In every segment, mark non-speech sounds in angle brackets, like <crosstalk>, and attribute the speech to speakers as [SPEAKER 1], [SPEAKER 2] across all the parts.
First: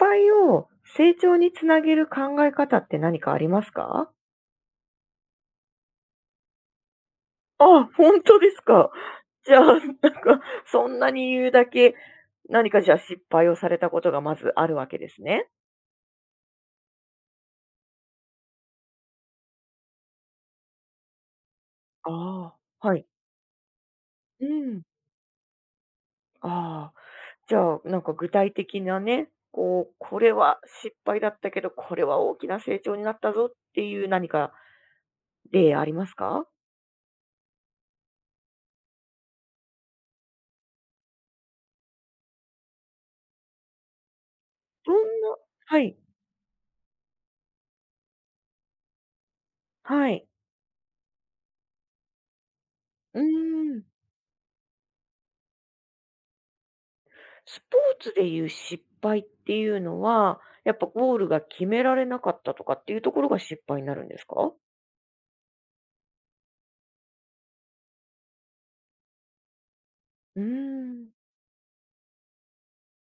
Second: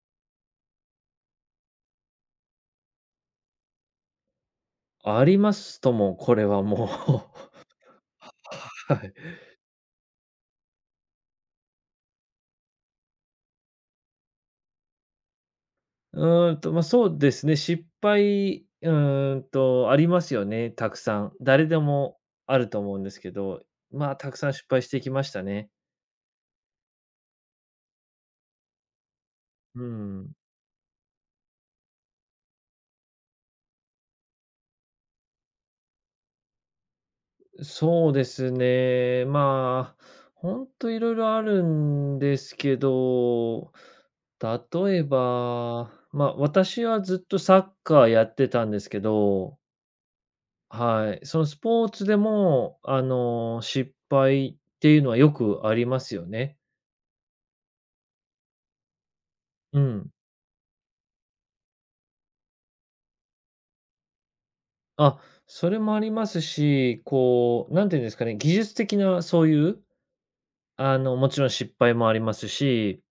[SPEAKER 1] 敗を成長につなげる考え方って何かありますか？
[SPEAKER 2] ありますとも、これはもう。
[SPEAKER 1] あ、本当です
[SPEAKER 2] <laughs>
[SPEAKER 1] か。
[SPEAKER 2] はい。<laughs>
[SPEAKER 1] じゃあ、なんか、そんなに言うだけ、何かじゃあ失敗をされたことがまずあるわけですね。
[SPEAKER 2] そうですね、失敗、ありますよね、たくさん。誰でも
[SPEAKER 1] あ
[SPEAKER 2] あると
[SPEAKER 1] あ、
[SPEAKER 2] 思
[SPEAKER 1] は
[SPEAKER 2] うん
[SPEAKER 1] い。
[SPEAKER 2] ですけど、まあ、たく
[SPEAKER 1] う
[SPEAKER 2] さん失
[SPEAKER 1] ん。
[SPEAKER 2] 敗してきましたね。
[SPEAKER 1] ああ、じゃあ、なんか具体的なね、
[SPEAKER 2] う
[SPEAKER 1] こう、これ
[SPEAKER 2] ん。
[SPEAKER 1] は失敗だったけど、これは大きな成長になったぞっていう何か例ありますか？
[SPEAKER 2] そうですね、まあ、ほんといろいろあるんですけど、
[SPEAKER 1] そん
[SPEAKER 2] 例え
[SPEAKER 1] なは
[SPEAKER 2] ば、
[SPEAKER 1] い、
[SPEAKER 2] まあ、私はずっとサッカーやってたんですけど、
[SPEAKER 1] はい。
[SPEAKER 2] はい。そのスポーツでも、
[SPEAKER 1] うーん。
[SPEAKER 2] 失敗っていうのはよくありますよね。
[SPEAKER 1] スポーツでいう失敗っていう
[SPEAKER 2] う
[SPEAKER 1] の
[SPEAKER 2] ん。
[SPEAKER 1] は、やっぱゴールが決められなかったとかっていうところが失敗になるんですか？
[SPEAKER 2] あ、それもありますし、こう、なんていうんですかね、技術的なそういう、
[SPEAKER 1] うーん。
[SPEAKER 2] もちろん失敗もありますし、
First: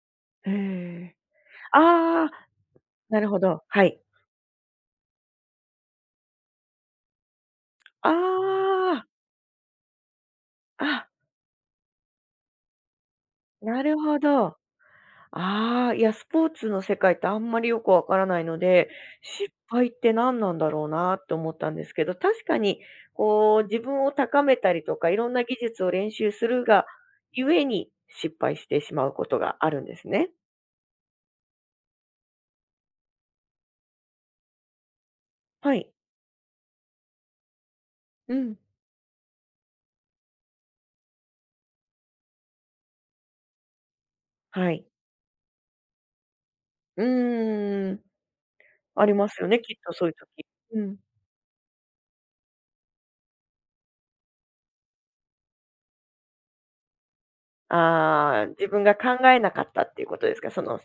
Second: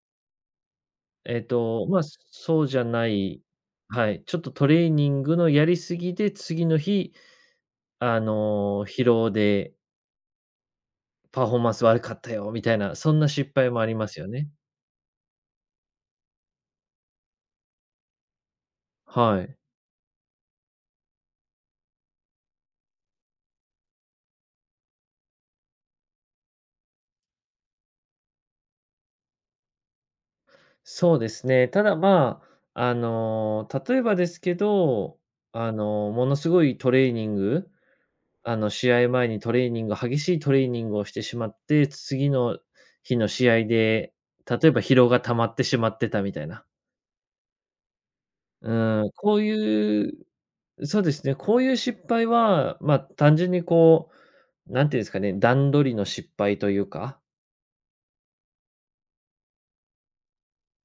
[SPEAKER 1] へえ。
[SPEAKER 2] まあ、
[SPEAKER 1] ああ、
[SPEAKER 2] そうじゃな
[SPEAKER 1] なるほ
[SPEAKER 2] い、
[SPEAKER 1] ど、はい。
[SPEAKER 2] はい、ちょっとトレーニングのやりすぎで、次の日、
[SPEAKER 1] ああ、
[SPEAKER 2] 疲労で
[SPEAKER 1] あ、
[SPEAKER 2] パフォーマンス悪かったよみたいな、そんな失敗も
[SPEAKER 1] な
[SPEAKER 2] あり
[SPEAKER 1] る
[SPEAKER 2] ま
[SPEAKER 1] ほ
[SPEAKER 2] すよね。
[SPEAKER 1] ど。ああ、いや、スポーツの世界ってあんまりよくわからないので、
[SPEAKER 2] は
[SPEAKER 1] 失
[SPEAKER 2] い。
[SPEAKER 1] 敗って何なんだろうなって思ったんですけど、確かにこう自分を高めたりとか、いろんな技術を練習するがゆえに、失敗してしまうことがあるんですね。
[SPEAKER 2] そうですね。ただ、まあ、例えばですけど、
[SPEAKER 1] はい。
[SPEAKER 2] ものすごいトレーニング、
[SPEAKER 1] うん。
[SPEAKER 2] 試合前にトレーニング激しいトレーニングをしてしまって、次の日の試合で、例え
[SPEAKER 1] は
[SPEAKER 2] ば
[SPEAKER 1] い。
[SPEAKER 2] 疲労が溜まってしまってたみたいな。
[SPEAKER 1] うーん。
[SPEAKER 2] う
[SPEAKER 1] あ
[SPEAKER 2] ん、
[SPEAKER 1] りま
[SPEAKER 2] こ
[SPEAKER 1] す
[SPEAKER 2] う
[SPEAKER 1] よね、きっとそう
[SPEAKER 2] い
[SPEAKER 1] い
[SPEAKER 2] う
[SPEAKER 1] う時。うん。
[SPEAKER 2] そうですね、こういう失敗は、まあ、単純にこう、なんていうんですかね、段取りの失敗というか、
[SPEAKER 1] ああ、自分が考えなかったっていうことですか？その、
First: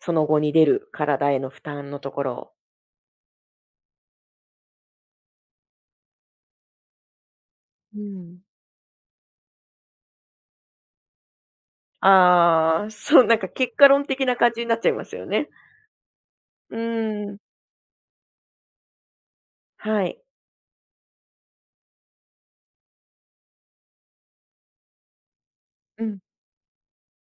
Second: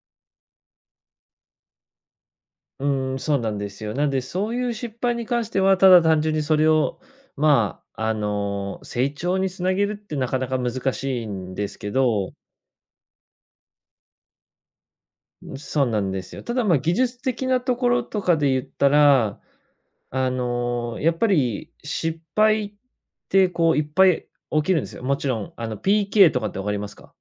[SPEAKER 1] その後に出る体への負担のところを。
[SPEAKER 2] うーん、そうなんですよ。なんで、そういう失敗に関しては、ただ単純にそれを、ま
[SPEAKER 1] う
[SPEAKER 2] あ、
[SPEAKER 1] ん。
[SPEAKER 2] 成長につなげるってなかなか難しいんですけど、
[SPEAKER 1] ああ、そう、なんか結果論的な感じになっちゃいますよね。
[SPEAKER 2] そうなんですよ。ただ、ま
[SPEAKER 1] う
[SPEAKER 2] あ、技術
[SPEAKER 1] ーん、
[SPEAKER 2] 的なところとかで言ったら、
[SPEAKER 1] はい。
[SPEAKER 2] やっぱり失敗って、こう、いっぱい起きるんですよ。もちろん、
[SPEAKER 1] うん。
[SPEAKER 2] PK とかって分かりますか？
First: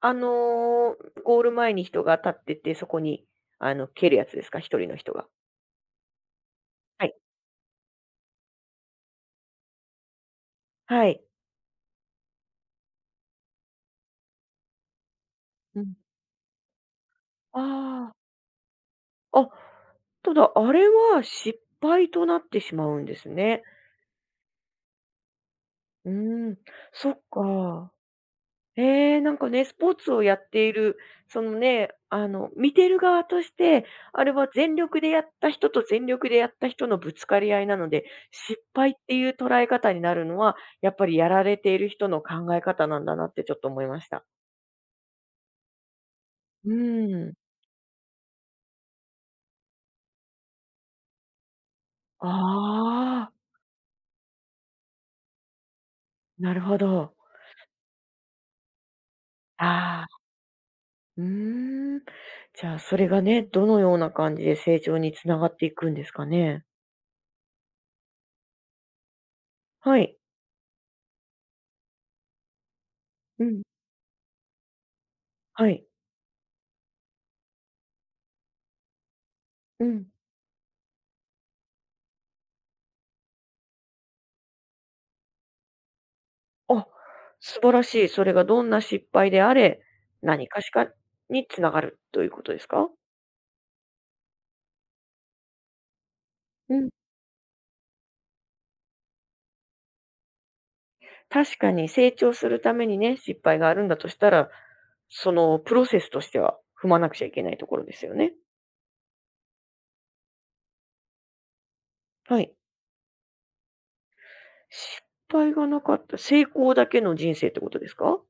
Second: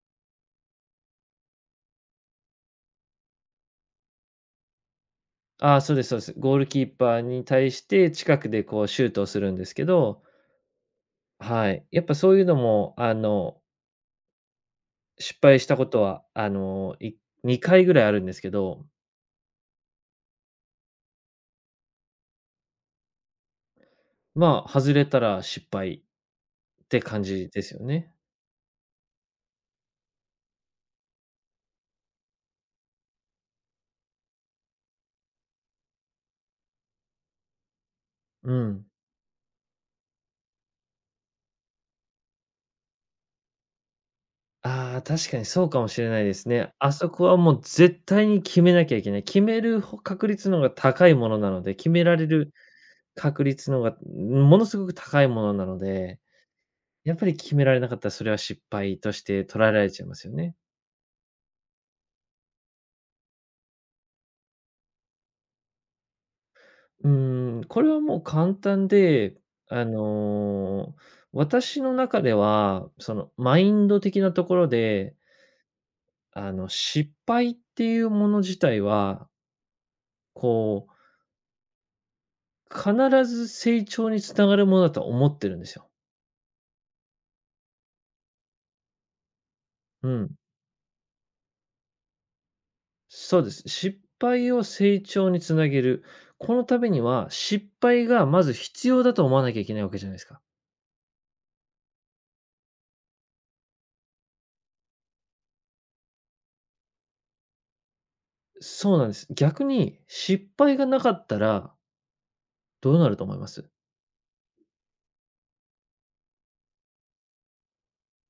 [SPEAKER 1] あの、ゴール前に人が立ってて、そこに、蹴るやつですか一人の人が。
[SPEAKER 2] ああ、そうですそうです。ゴールキー
[SPEAKER 1] はい。
[SPEAKER 2] パーに対して近くでこうシュートをするんですけど、
[SPEAKER 1] はい。
[SPEAKER 2] はい。やっぱそういうのも、失敗した
[SPEAKER 1] う
[SPEAKER 2] こ
[SPEAKER 1] ん。
[SPEAKER 2] とは、
[SPEAKER 1] あ
[SPEAKER 2] 2回ぐらいある
[SPEAKER 1] あ。
[SPEAKER 2] んですけど、
[SPEAKER 1] あ、ただ、あれは失敗となってしまうんですね。
[SPEAKER 2] まあ、外れたら失敗
[SPEAKER 1] うーん、
[SPEAKER 2] って
[SPEAKER 1] そっ
[SPEAKER 2] 感じですよ
[SPEAKER 1] か。
[SPEAKER 2] ね。
[SPEAKER 1] ええ、なんかね、スポーツをやっている、そのね、あの、見てる側として、あれは全力でやった人と全力でやった人のぶつかり合いなので、
[SPEAKER 2] う
[SPEAKER 1] 失
[SPEAKER 2] ん。
[SPEAKER 1] 敗っていう捉え方になるのは、やっぱりやられている人の考え方なんだなってちょっと思いました。
[SPEAKER 2] ああ、確かにそうかもしれないです
[SPEAKER 1] う
[SPEAKER 2] ね。あそこ
[SPEAKER 1] ーん。
[SPEAKER 2] はもう絶対に決めなきゃいけない。決めるほ確率の方が高いものなので、決められる
[SPEAKER 1] ああ、
[SPEAKER 2] 確率の方が、ものすごく高いものなので、
[SPEAKER 1] なるほど。
[SPEAKER 2] やっぱり決められなかったら、それは失敗として捉えられち
[SPEAKER 1] あ
[SPEAKER 2] ゃいま
[SPEAKER 1] あ。
[SPEAKER 2] すよね。
[SPEAKER 1] うーん。じゃあ、それがね、どのような感じで成長につながっていくんですかね。
[SPEAKER 2] うーん、これはもう簡単で、あ
[SPEAKER 1] はい。
[SPEAKER 2] の、私の中では、その、
[SPEAKER 1] う
[SPEAKER 2] マ
[SPEAKER 1] ん。
[SPEAKER 2] インド的なところで、
[SPEAKER 1] はい。
[SPEAKER 2] 失敗っていうもの自体は、
[SPEAKER 1] うん。
[SPEAKER 2] こう、必ず成長につながるものだと思ってるんですよ。
[SPEAKER 1] あ、素晴らしい。それがどんな失敗であれ、
[SPEAKER 2] うん。
[SPEAKER 1] 何かしかにつながるということですか。
[SPEAKER 2] そうです。失敗を成長につなげる。この
[SPEAKER 1] う
[SPEAKER 2] た
[SPEAKER 1] ん。
[SPEAKER 2] めには、失敗がまず必要だと思わなきゃいけないわけじゃないですか。
[SPEAKER 1] 確かに成長するためにね、失敗があるんだとしたら、そのプロセスとしては踏まなくちゃいけないところですよね。
[SPEAKER 2] そうなんです。逆に、失敗がなかったら、
[SPEAKER 1] はい。
[SPEAKER 2] どうなると思います？
[SPEAKER 1] 失敗がなかった、成功だけの人生ってことですか。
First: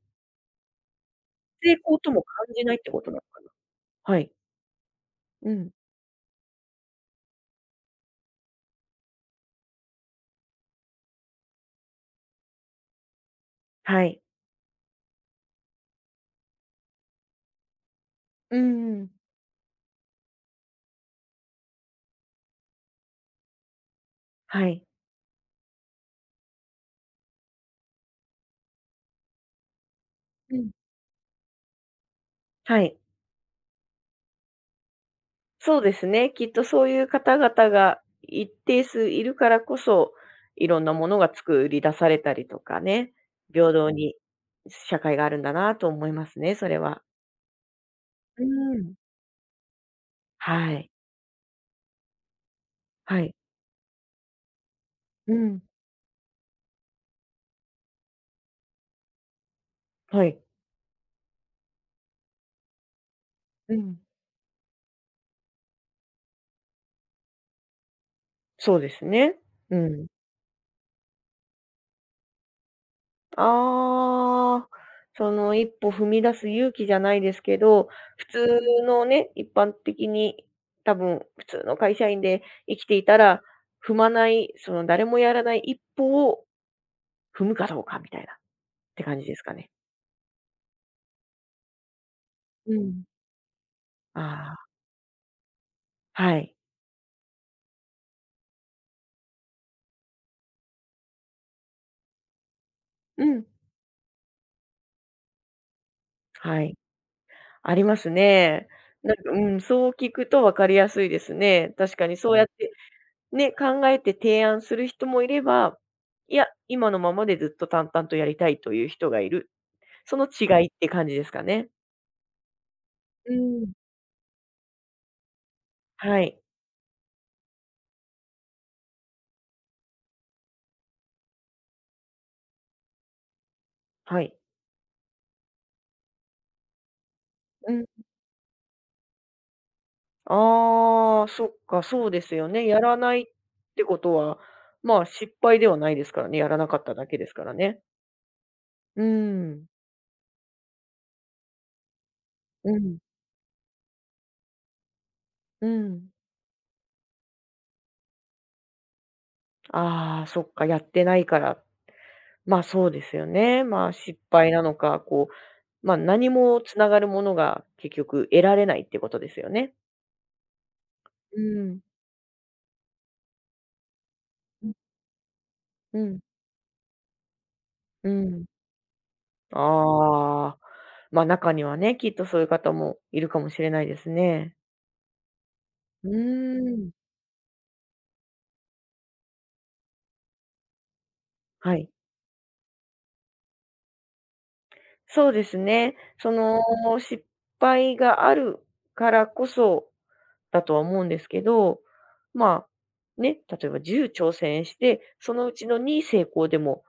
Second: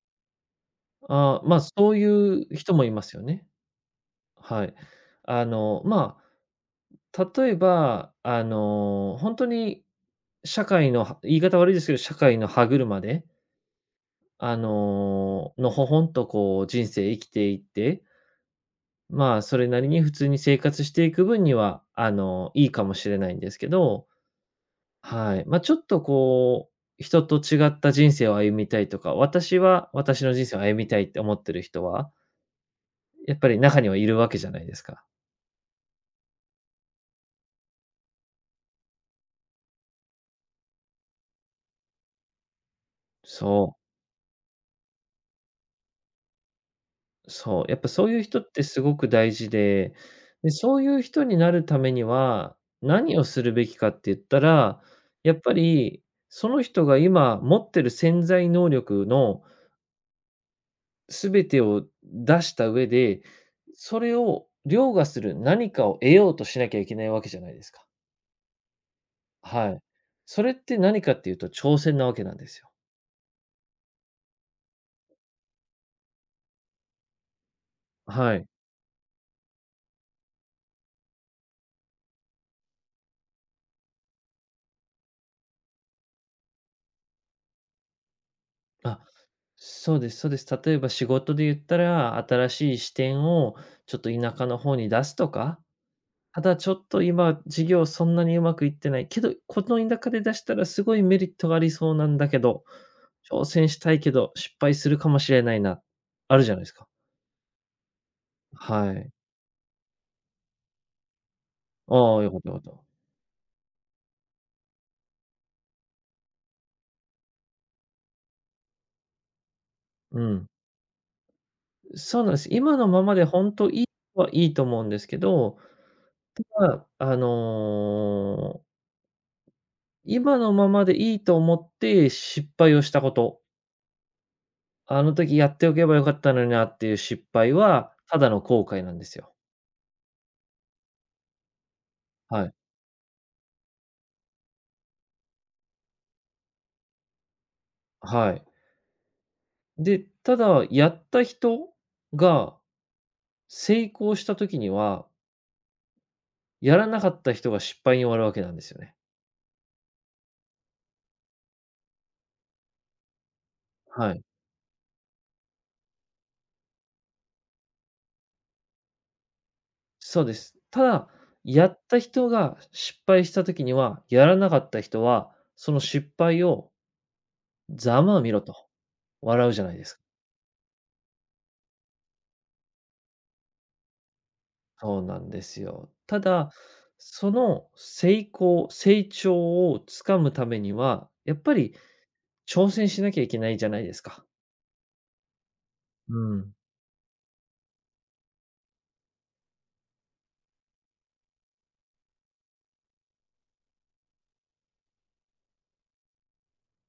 [SPEAKER 2] ああ、まあ、
[SPEAKER 1] 成
[SPEAKER 2] そう
[SPEAKER 1] 功
[SPEAKER 2] い
[SPEAKER 1] とも感
[SPEAKER 2] う
[SPEAKER 1] じな
[SPEAKER 2] 人
[SPEAKER 1] いっ
[SPEAKER 2] も
[SPEAKER 1] て
[SPEAKER 2] い
[SPEAKER 1] こ
[SPEAKER 2] ま
[SPEAKER 1] とな
[SPEAKER 2] す
[SPEAKER 1] の
[SPEAKER 2] よ
[SPEAKER 1] か
[SPEAKER 2] ね。
[SPEAKER 1] な。はい。
[SPEAKER 2] はい。
[SPEAKER 1] うん。
[SPEAKER 2] まあ、例えば、本当に社会のは言い方悪いですけど、社会の歯車で、
[SPEAKER 1] はい。
[SPEAKER 2] のほほんとこう人生生きていって、
[SPEAKER 1] うんうん。
[SPEAKER 2] まあ、それなりに普通に生活していく分には、いいかもしれないんですけど、
[SPEAKER 1] はい。
[SPEAKER 2] はい。まあ、ちょっとこう、人と違った人生を歩みたいとか、私は私の人
[SPEAKER 1] う
[SPEAKER 2] 生を
[SPEAKER 1] ん。
[SPEAKER 2] 歩みたいって思ってる人は、
[SPEAKER 1] はい。
[SPEAKER 2] やっぱり中にはいるわけじゃないですか。
[SPEAKER 1] そうですね。きっとそういう方々が一定数いるからこそ、いろんなものが作り出されたりとかね、平
[SPEAKER 2] そう。
[SPEAKER 1] 等に社会があるんだなと思いますね、それは。
[SPEAKER 2] そう、やっぱそういう人
[SPEAKER 1] う
[SPEAKER 2] ってす
[SPEAKER 1] ん。
[SPEAKER 2] ごく大事で、で、
[SPEAKER 1] は
[SPEAKER 2] そうい
[SPEAKER 1] い。
[SPEAKER 2] う人になるためには、何
[SPEAKER 1] は
[SPEAKER 2] を
[SPEAKER 1] い。
[SPEAKER 2] するべきかって言ったら、
[SPEAKER 1] う
[SPEAKER 2] やっぱ
[SPEAKER 1] ん。
[SPEAKER 2] りその人が今持ってる潜在能力の
[SPEAKER 1] はい。
[SPEAKER 2] 全てを出した上で、
[SPEAKER 1] うん。
[SPEAKER 2] それを凌駕する何かを得ようとしなきゃいけないわけじゃないですか。
[SPEAKER 1] そうですね。
[SPEAKER 2] は
[SPEAKER 1] う
[SPEAKER 2] い。
[SPEAKER 1] ん。
[SPEAKER 2] それって何かっていうと挑戦なわけなんですよ。
[SPEAKER 1] ああ、その一歩踏み出す勇気じゃないですけど、普
[SPEAKER 2] はい。
[SPEAKER 1] 通のね、一般的に多分普通の会社員で生きていたら、踏まない、その誰もやらない一歩を踏むかどうかみたいなっ
[SPEAKER 2] あ、
[SPEAKER 1] て感じですかね。
[SPEAKER 2] そうですそうです。例えば仕事で言ったら、新
[SPEAKER 1] う
[SPEAKER 2] しい視
[SPEAKER 1] ん。
[SPEAKER 2] 点をちょっと田舎
[SPEAKER 1] あ
[SPEAKER 2] の方に出すとか、
[SPEAKER 1] あ、は
[SPEAKER 2] た
[SPEAKER 1] い。
[SPEAKER 2] だちょっと今事業そんなにうまくいってない。けど、この田舎で出したらすごいメリットがありそうなんだけど、
[SPEAKER 1] うん、
[SPEAKER 2] 挑戦したいけど、失敗するかもしれないな、あるじゃ
[SPEAKER 1] は
[SPEAKER 2] ないです
[SPEAKER 1] い。
[SPEAKER 2] か。
[SPEAKER 1] ありますね。
[SPEAKER 2] はい。
[SPEAKER 1] なんか、うん、そう聞くと分かりやすいですね。確かに
[SPEAKER 2] ああ、よ
[SPEAKER 1] そう
[SPEAKER 2] かっ
[SPEAKER 1] やっ
[SPEAKER 2] たよかっ
[SPEAKER 1] て
[SPEAKER 2] た。
[SPEAKER 1] ね、考えて提案する人もいれば、いや、今のままでずっと淡々とやりたいという人がいる。そ
[SPEAKER 2] う
[SPEAKER 1] の違
[SPEAKER 2] ん。
[SPEAKER 1] いって感じですかね。
[SPEAKER 2] そうなんです。今のままで
[SPEAKER 1] う
[SPEAKER 2] 本当
[SPEAKER 1] ん。
[SPEAKER 2] いいはいいと思うんですけど、
[SPEAKER 1] はい、
[SPEAKER 2] ただ、今のままでいいと思って失敗をしたこと、
[SPEAKER 1] はい。
[SPEAKER 2] あの時やっておけばよかったのになっていう失敗
[SPEAKER 1] うん。
[SPEAKER 2] は、ただの後悔なんですよ。
[SPEAKER 1] ああ、そっか、そうです
[SPEAKER 2] は
[SPEAKER 1] よ
[SPEAKER 2] い。
[SPEAKER 1] ね。やらないってことは、まあ、失敗ではないですからね。やらなかっただけですからね。
[SPEAKER 2] はい。
[SPEAKER 1] うーん。
[SPEAKER 2] で、ただ、やった人が
[SPEAKER 1] うん、
[SPEAKER 2] 成功した時には、
[SPEAKER 1] うん。
[SPEAKER 2] やらなかった人が失敗に終わるわけなんですよね。
[SPEAKER 1] ああ、そっか、やってないからま、あそうですよね。まあ、
[SPEAKER 2] は
[SPEAKER 1] 失
[SPEAKER 2] い。
[SPEAKER 1] 敗なのか、こう、ま、何もつながるものが結局得られないってことですよね。
[SPEAKER 2] そうです。ただ、
[SPEAKER 1] う
[SPEAKER 2] やっ
[SPEAKER 1] ん。
[SPEAKER 2] た人が失敗した時には、やらなかった人は、その
[SPEAKER 1] う
[SPEAKER 2] 失
[SPEAKER 1] ん。
[SPEAKER 2] 敗をざ
[SPEAKER 1] う
[SPEAKER 2] まあみろ
[SPEAKER 1] ん。
[SPEAKER 2] と笑うじゃないですか。
[SPEAKER 1] ああ。ま、中にはね、きっとそういう方もいるかもしれないですね。
[SPEAKER 2] そうなんですよ。
[SPEAKER 1] う
[SPEAKER 2] ただ、
[SPEAKER 1] ーん。
[SPEAKER 2] その成長をつかむためには、やっぱ
[SPEAKER 1] は
[SPEAKER 2] り
[SPEAKER 1] い。
[SPEAKER 2] 挑戦しなきゃいけないじゃないですか。
[SPEAKER 1] そうですね。
[SPEAKER 2] う
[SPEAKER 1] そ
[SPEAKER 2] ん。
[SPEAKER 1] の、失敗があるからこそだとは思うんですけど、まあ、ね、例えば10挑戦して、そのうちの2成功でも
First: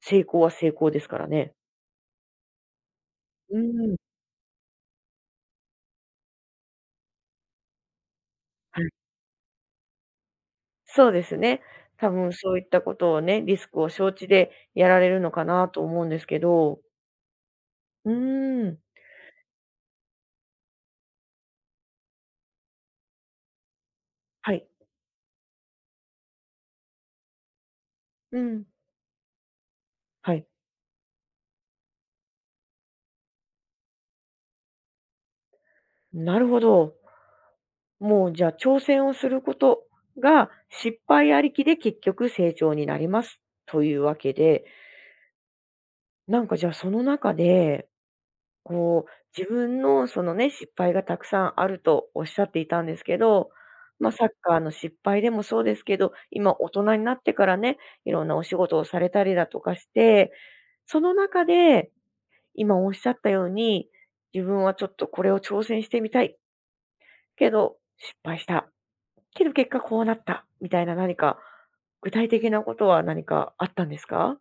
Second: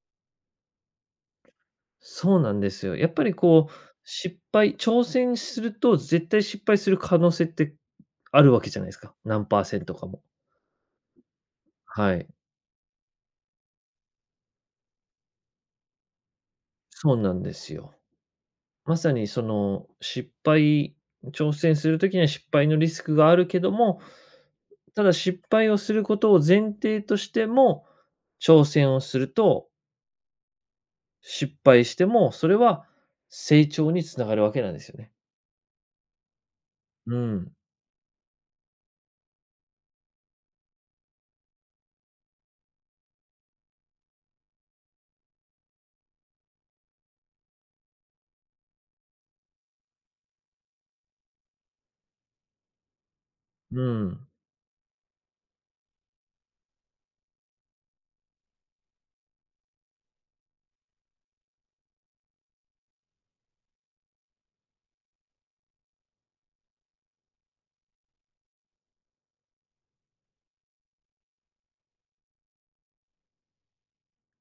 [SPEAKER 1] 成功は成功ですからね。
[SPEAKER 2] そうなんですよ。やっぱり
[SPEAKER 1] う
[SPEAKER 2] こう、
[SPEAKER 1] ん。
[SPEAKER 2] 挑戦すると絶対失敗する可能性ってあるわけじ
[SPEAKER 1] は
[SPEAKER 2] ゃな
[SPEAKER 1] い。
[SPEAKER 2] いですか。何パーセントかも。
[SPEAKER 1] そうですね。多
[SPEAKER 2] はい。
[SPEAKER 1] 分そういったことをね、リスクを承知でやられるのかなと思うんですけど。
[SPEAKER 2] そうなんですよ。
[SPEAKER 1] うーん。
[SPEAKER 2] まさにその挑戦するときには失敗のリスクがあるけども、
[SPEAKER 1] はい。
[SPEAKER 2] ただ失敗をすることを前提としても、
[SPEAKER 1] うん。
[SPEAKER 2] 挑戦をすると、
[SPEAKER 1] はい。
[SPEAKER 2] 失敗しても、それは成長につながるわけなんですよね。
[SPEAKER 1] なるほど。
[SPEAKER 2] うん、
[SPEAKER 1] もうじゃあ挑戦をすることが、失敗ありきで結局成長になりますというわけで、なんかじゃあその中でこう、自分のそのね、失敗がたくさんあるとおっしゃっていたんですけど、
[SPEAKER 2] う
[SPEAKER 1] まあ、サ
[SPEAKER 2] ん。
[SPEAKER 1] ッカーの失敗でもそうですけど、今大人になってからね、いろんなお仕事をされたりだとかして、その中で、今おっしゃったように、自分はちょっとこれを挑戦してみたい、けど失敗した、けど結果こうなった、みたいな何か、具体的なことは何かあったんですか？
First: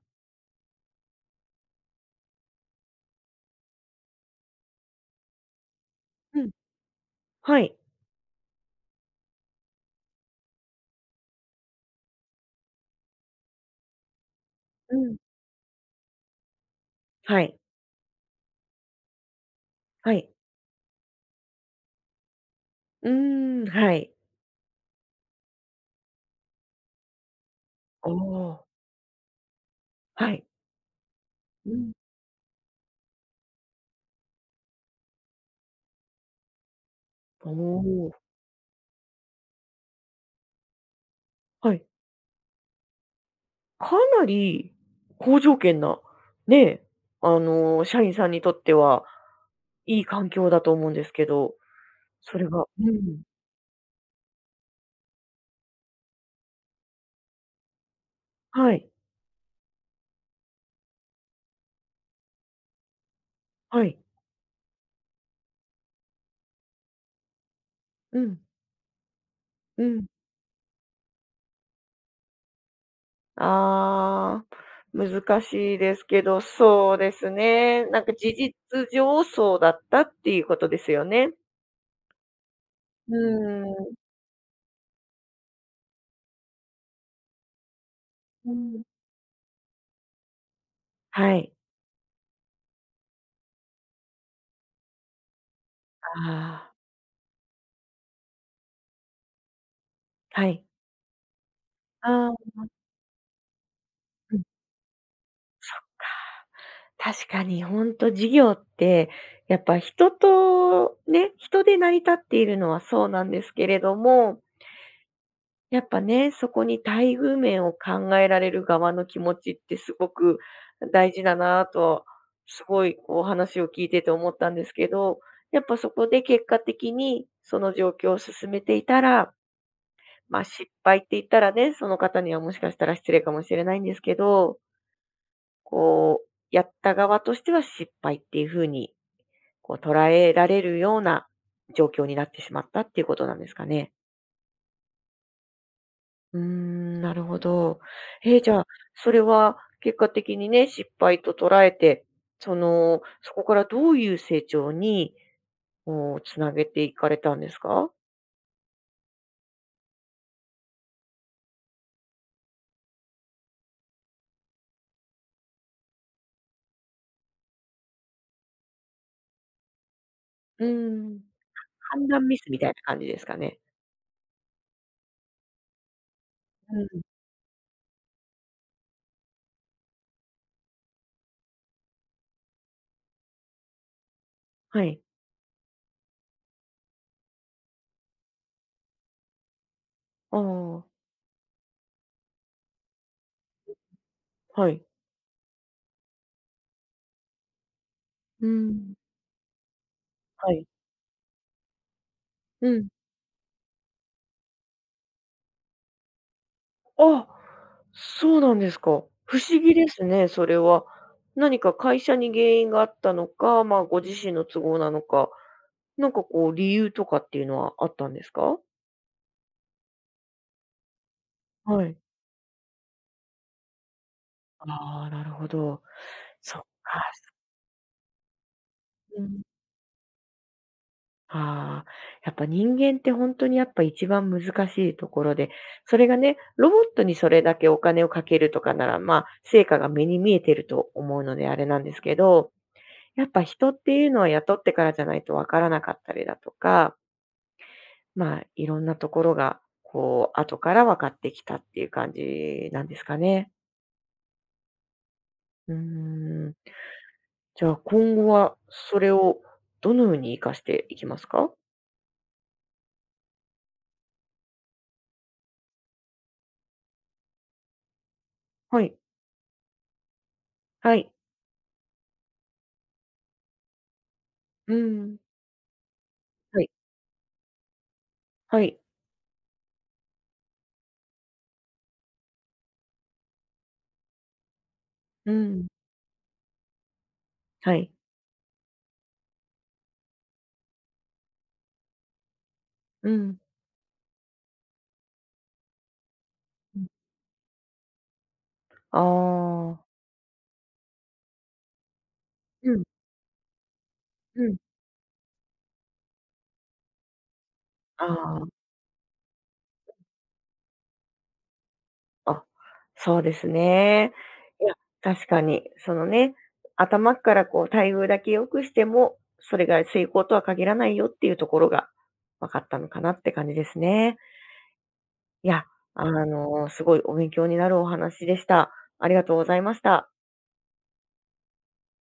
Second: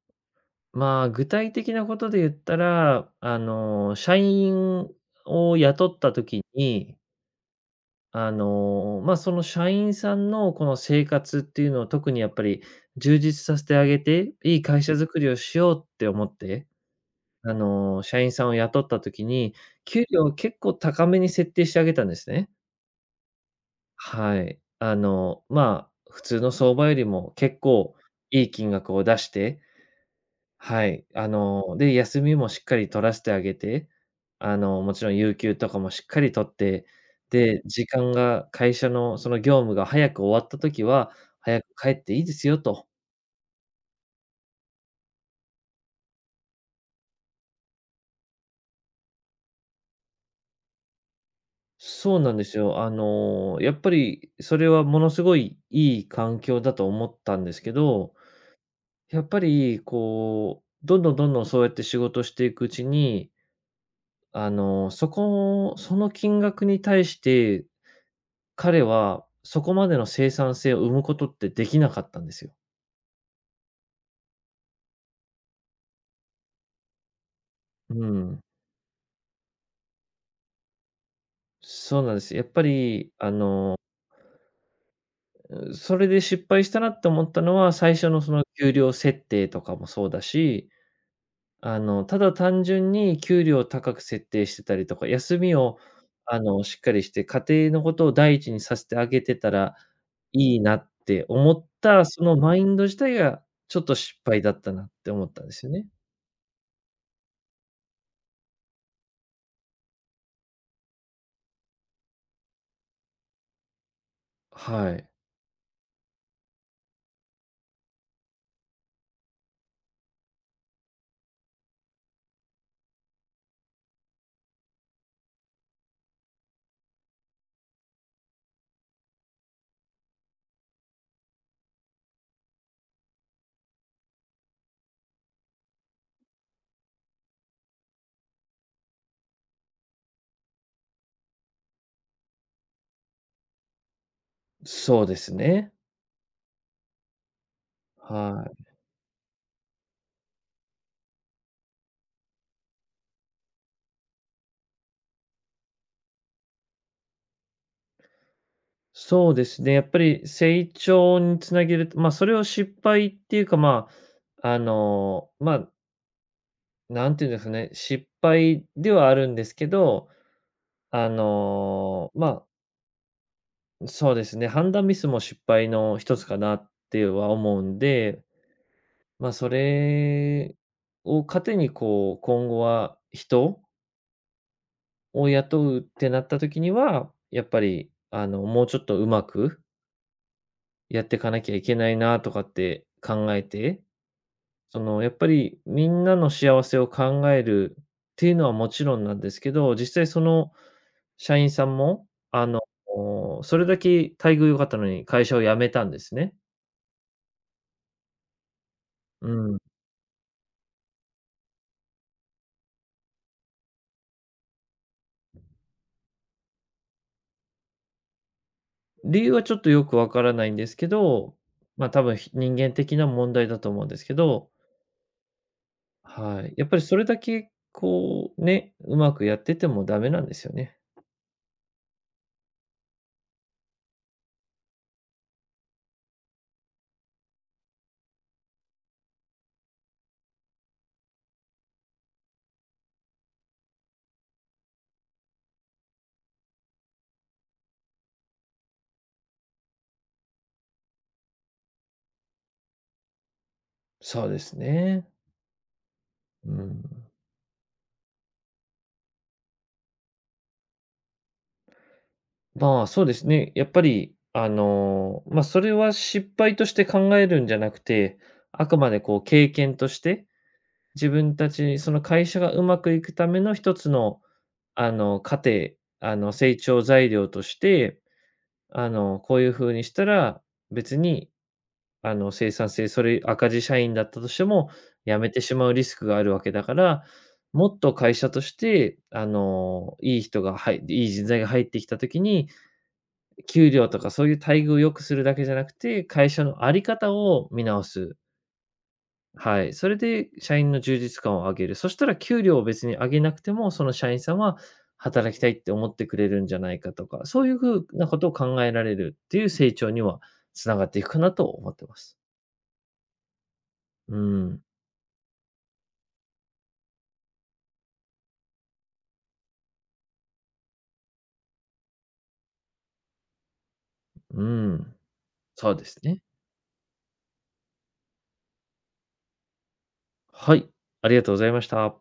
[SPEAKER 2] まあ、具体的なことで言ったら、社員を雇った
[SPEAKER 1] う
[SPEAKER 2] 時
[SPEAKER 1] ん。
[SPEAKER 2] に、
[SPEAKER 1] はい。
[SPEAKER 2] まあ、その社員さんのこの生活っていうのを特にやっぱり充実させてあげて、いい会社
[SPEAKER 1] う
[SPEAKER 2] づ
[SPEAKER 1] ん。
[SPEAKER 2] くりをしようって思って、
[SPEAKER 1] はい。
[SPEAKER 2] 社員さんを雇った時に、給
[SPEAKER 1] は
[SPEAKER 2] 料
[SPEAKER 1] い。
[SPEAKER 2] を結構高めに設定してあげたんですね。
[SPEAKER 1] うーん、はい。
[SPEAKER 2] はい。まあ、普通の相場よりも結構
[SPEAKER 1] お
[SPEAKER 2] いい
[SPEAKER 1] お、
[SPEAKER 2] 金額を出して、
[SPEAKER 1] はい。
[SPEAKER 2] はい。あ
[SPEAKER 1] う
[SPEAKER 2] の、
[SPEAKER 1] ん、
[SPEAKER 2] で、休みもしっかり取らせてあげて、もちろん有給とかもしっかり取って、
[SPEAKER 1] お
[SPEAKER 2] で、時間
[SPEAKER 1] お、
[SPEAKER 2] が会社のその業務が早く終わった時は、早く
[SPEAKER 1] はい。
[SPEAKER 2] 帰っていいですよと。
[SPEAKER 1] かなり好条件な、ね、あの、社員さんにとってはいい環境だと思うんですけど、
[SPEAKER 2] そうな
[SPEAKER 1] そ
[SPEAKER 2] んで
[SPEAKER 1] れ
[SPEAKER 2] す
[SPEAKER 1] が
[SPEAKER 2] よ。
[SPEAKER 1] うん、
[SPEAKER 2] やっぱりそれはものすごいいい環境だと思ったんですけど、
[SPEAKER 1] はい、
[SPEAKER 2] やっぱりこう、どんどんどんどんそうやって仕事していくうちに、
[SPEAKER 1] はい、
[SPEAKER 2] そこその金額に対して、
[SPEAKER 1] うん、
[SPEAKER 2] 彼はそこ
[SPEAKER 1] う
[SPEAKER 2] までの
[SPEAKER 1] ん。
[SPEAKER 2] 生産性を生むことってできなかったんですよ。
[SPEAKER 1] ああ、難しいですけど、そうですね。なん
[SPEAKER 2] う
[SPEAKER 1] か事
[SPEAKER 2] ん。
[SPEAKER 1] 実上そうだったっていうことですよね。
[SPEAKER 2] そうなんです。やっぱり、
[SPEAKER 1] うん、
[SPEAKER 2] それで失敗したなって思ったのは、最初のその
[SPEAKER 1] う
[SPEAKER 2] 給
[SPEAKER 1] ん。
[SPEAKER 2] 料設定とかもそうだし、
[SPEAKER 1] はい。
[SPEAKER 2] ただ単純に給料を高く設定してたりとか、休みを、
[SPEAKER 1] ああ、
[SPEAKER 2] しっかりして、家庭のことを第一にさせてあげてたら
[SPEAKER 1] は
[SPEAKER 2] いい
[SPEAKER 1] い。
[SPEAKER 2] なって思った、そ
[SPEAKER 1] あ
[SPEAKER 2] の
[SPEAKER 1] あ、
[SPEAKER 2] マインド自体がちょっと失
[SPEAKER 1] う
[SPEAKER 2] 敗
[SPEAKER 1] ん。
[SPEAKER 2] だったなって思ったんですよね。
[SPEAKER 1] 確かに、本当事業って、やっぱ人とね、人で成り立っているのはそうなんですけれども、
[SPEAKER 2] はい。
[SPEAKER 1] やっぱね、そこに待遇面を考えられる側の気持ちってすごく大事だなぁと、すごいこう話を聞いてて思ったんですけど、やっぱそこで結果的にその状況を進めていたら、まあ、失敗って言ったらね、その方にはもしかしたら失礼かもしれないんですけど、こう、やった側としては失敗っていうふうにこう捉えられるような状況になってしまったっていうことなんですかね。
[SPEAKER 2] そうですね。
[SPEAKER 1] うーん、なるほど。
[SPEAKER 2] は
[SPEAKER 1] じゃあ、
[SPEAKER 2] い。
[SPEAKER 1] それは結果的にね、失敗と捉えて、その、そこからどういう成長に、こう繋げていかれたんですか？
[SPEAKER 2] そうですね。やっぱり成長につなげると、まあ、それを失敗っていうか、まあ、なんていうんですかね、失敗ではあるんですけど、
[SPEAKER 1] うー
[SPEAKER 2] あ
[SPEAKER 1] ん。判
[SPEAKER 2] の、
[SPEAKER 1] 断
[SPEAKER 2] ま
[SPEAKER 1] ミ
[SPEAKER 2] あ
[SPEAKER 1] スみたいな感じですかね？
[SPEAKER 2] そうですね、判断ミスも失敗の一つかなっ
[SPEAKER 1] うん。
[SPEAKER 2] ては思うんで、まあ、それを糧にこう、今後は人
[SPEAKER 1] はい。
[SPEAKER 2] を雇うってなった時には、やっぱりもうちょっとうまく
[SPEAKER 1] ああ、
[SPEAKER 2] やっていかなきゃいけないなとかって考えて、
[SPEAKER 1] は
[SPEAKER 2] そ
[SPEAKER 1] い。
[SPEAKER 2] の、やっぱりみんなの幸せを考えるっていうの
[SPEAKER 1] う
[SPEAKER 2] はもち
[SPEAKER 1] ん。
[SPEAKER 2] ろんなんですけど、実際その
[SPEAKER 1] はい。
[SPEAKER 2] 社員さんも、あの、
[SPEAKER 1] うん。
[SPEAKER 2] それだけ待遇良かったのに会社を辞めたんですね。
[SPEAKER 1] あ、そうなんですか。
[SPEAKER 2] う
[SPEAKER 1] 不
[SPEAKER 2] ん。
[SPEAKER 1] 思議ですね、それは。何か会社に原因があったのか、まあ、ご自身の都合なのか、なんかこう理由とかっていうのはあったんですか？
[SPEAKER 2] 理由はちょっとよくわからないんですけど、
[SPEAKER 1] は
[SPEAKER 2] まあ、
[SPEAKER 1] い。
[SPEAKER 2] 多分人間的な問題だと思うんですけど、
[SPEAKER 1] ああ、なるほど。
[SPEAKER 2] はい。
[SPEAKER 1] そっ
[SPEAKER 2] やっぱりそ
[SPEAKER 1] か。
[SPEAKER 2] れだけこうね、うま
[SPEAKER 1] う
[SPEAKER 2] くや
[SPEAKER 1] ん。
[SPEAKER 2] っててもダメなんですよね。
[SPEAKER 1] ああ、やっぱ人間って本当にやっぱ一番難しいところで、それがね、ロボットにそれだけお金をかけるとかなら、まあ、成果が目に見えてると思うのであれなんですけどやっぱ人っていうのは雇ってからじゃないとわからなかったりだとか、まあ、いろんなところが、こう、後から分かってきたっていう感じなんですかね。
[SPEAKER 2] そうですね。
[SPEAKER 1] うー
[SPEAKER 2] う
[SPEAKER 1] ん。
[SPEAKER 2] ん。
[SPEAKER 1] じゃあ今後はそれをどのように活かしていきますか？
[SPEAKER 2] まあ、そうですね。やっぱり、あの、ま、それは失敗として考えるんじゃなくて、あく
[SPEAKER 1] は
[SPEAKER 2] ま
[SPEAKER 1] い。
[SPEAKER 2] でこう経験として、
[SPEAKER 1] は
[SPEAKER 2] 自
[SPEAKER 1] い。
[SPEAKER 2] 分たちその会社がうまくいくための一つの、
[SPEAKER 1] うん。
[SPEAKER 2] 糧、成
[SPEAKER 1] はい。
[SPEAKER 2] 長材料として、
[SPEAKER 1] はい。
[SPEAKER 2] こういう風にしたら、別に、生産性、それ赤字社員だったとしても、辞め
[SPEAKER 1] う
[SPEAKER 2] てしま
[SPEAKER 1] ん。
[SPEAKER 2] うリスクがあるわけだから、も
[SPEAKER 1] は
[SPEAKER 2] っ
[SPEAKER 1] い。
[SPEAKER 2] と会社として、いいい人材が入ってきた時に、
[SPEAKER 1] うん。
[SPEAKER 2] 給料とかそういう待遇を良くするだけじゃなくて、会社のあ
[SPEAKER 1] う
[SPEAKER 2] り
[SPEAKER 1] ん。
[SPEAKER 2] 方を見直す。
[SPEAKER 1] あ
[SPEAKER 2] はい。
[SPEAKER 1] あ。
[SPEAKER 2] それで社員の充実感を上げる。そしたら給料を
[SPEAKER 1] うん。
[SPEAKER 2] 別に上げなくても、その社員さん
[SPEAKER 1] うん。
[SPEAKER 2] は働きたいって思ってくれるんじゃないかとか、そういう風
[SPEAKER 1] あ
[SPEAKER 2] なことを
[SPEAKER 1] あ。
[SPEAKER 2] 考えられるっていう成長にはつながっていくかなと思ってます。
[SPEAKER 1] あ、そうですね。
[SPEAKER 2] うん、
[SPEAKER 1] いや、確かに、そのね、頭からこう待遇だけ良くしても、それが成功とは限らないよっていうところが分かったのかなって感じですね。
[SPEAKER 2] うん、
[SPEAKER 1] いや、
[SPEAKER 2] そうです
[SPEAKER 1] あ
[SPEAKER 2] ね。
[SPEAKER 1] の、すごいお勉強になるお話でした。ありがとうございました。
[SPEAKER 2] はい、ありがとうございました。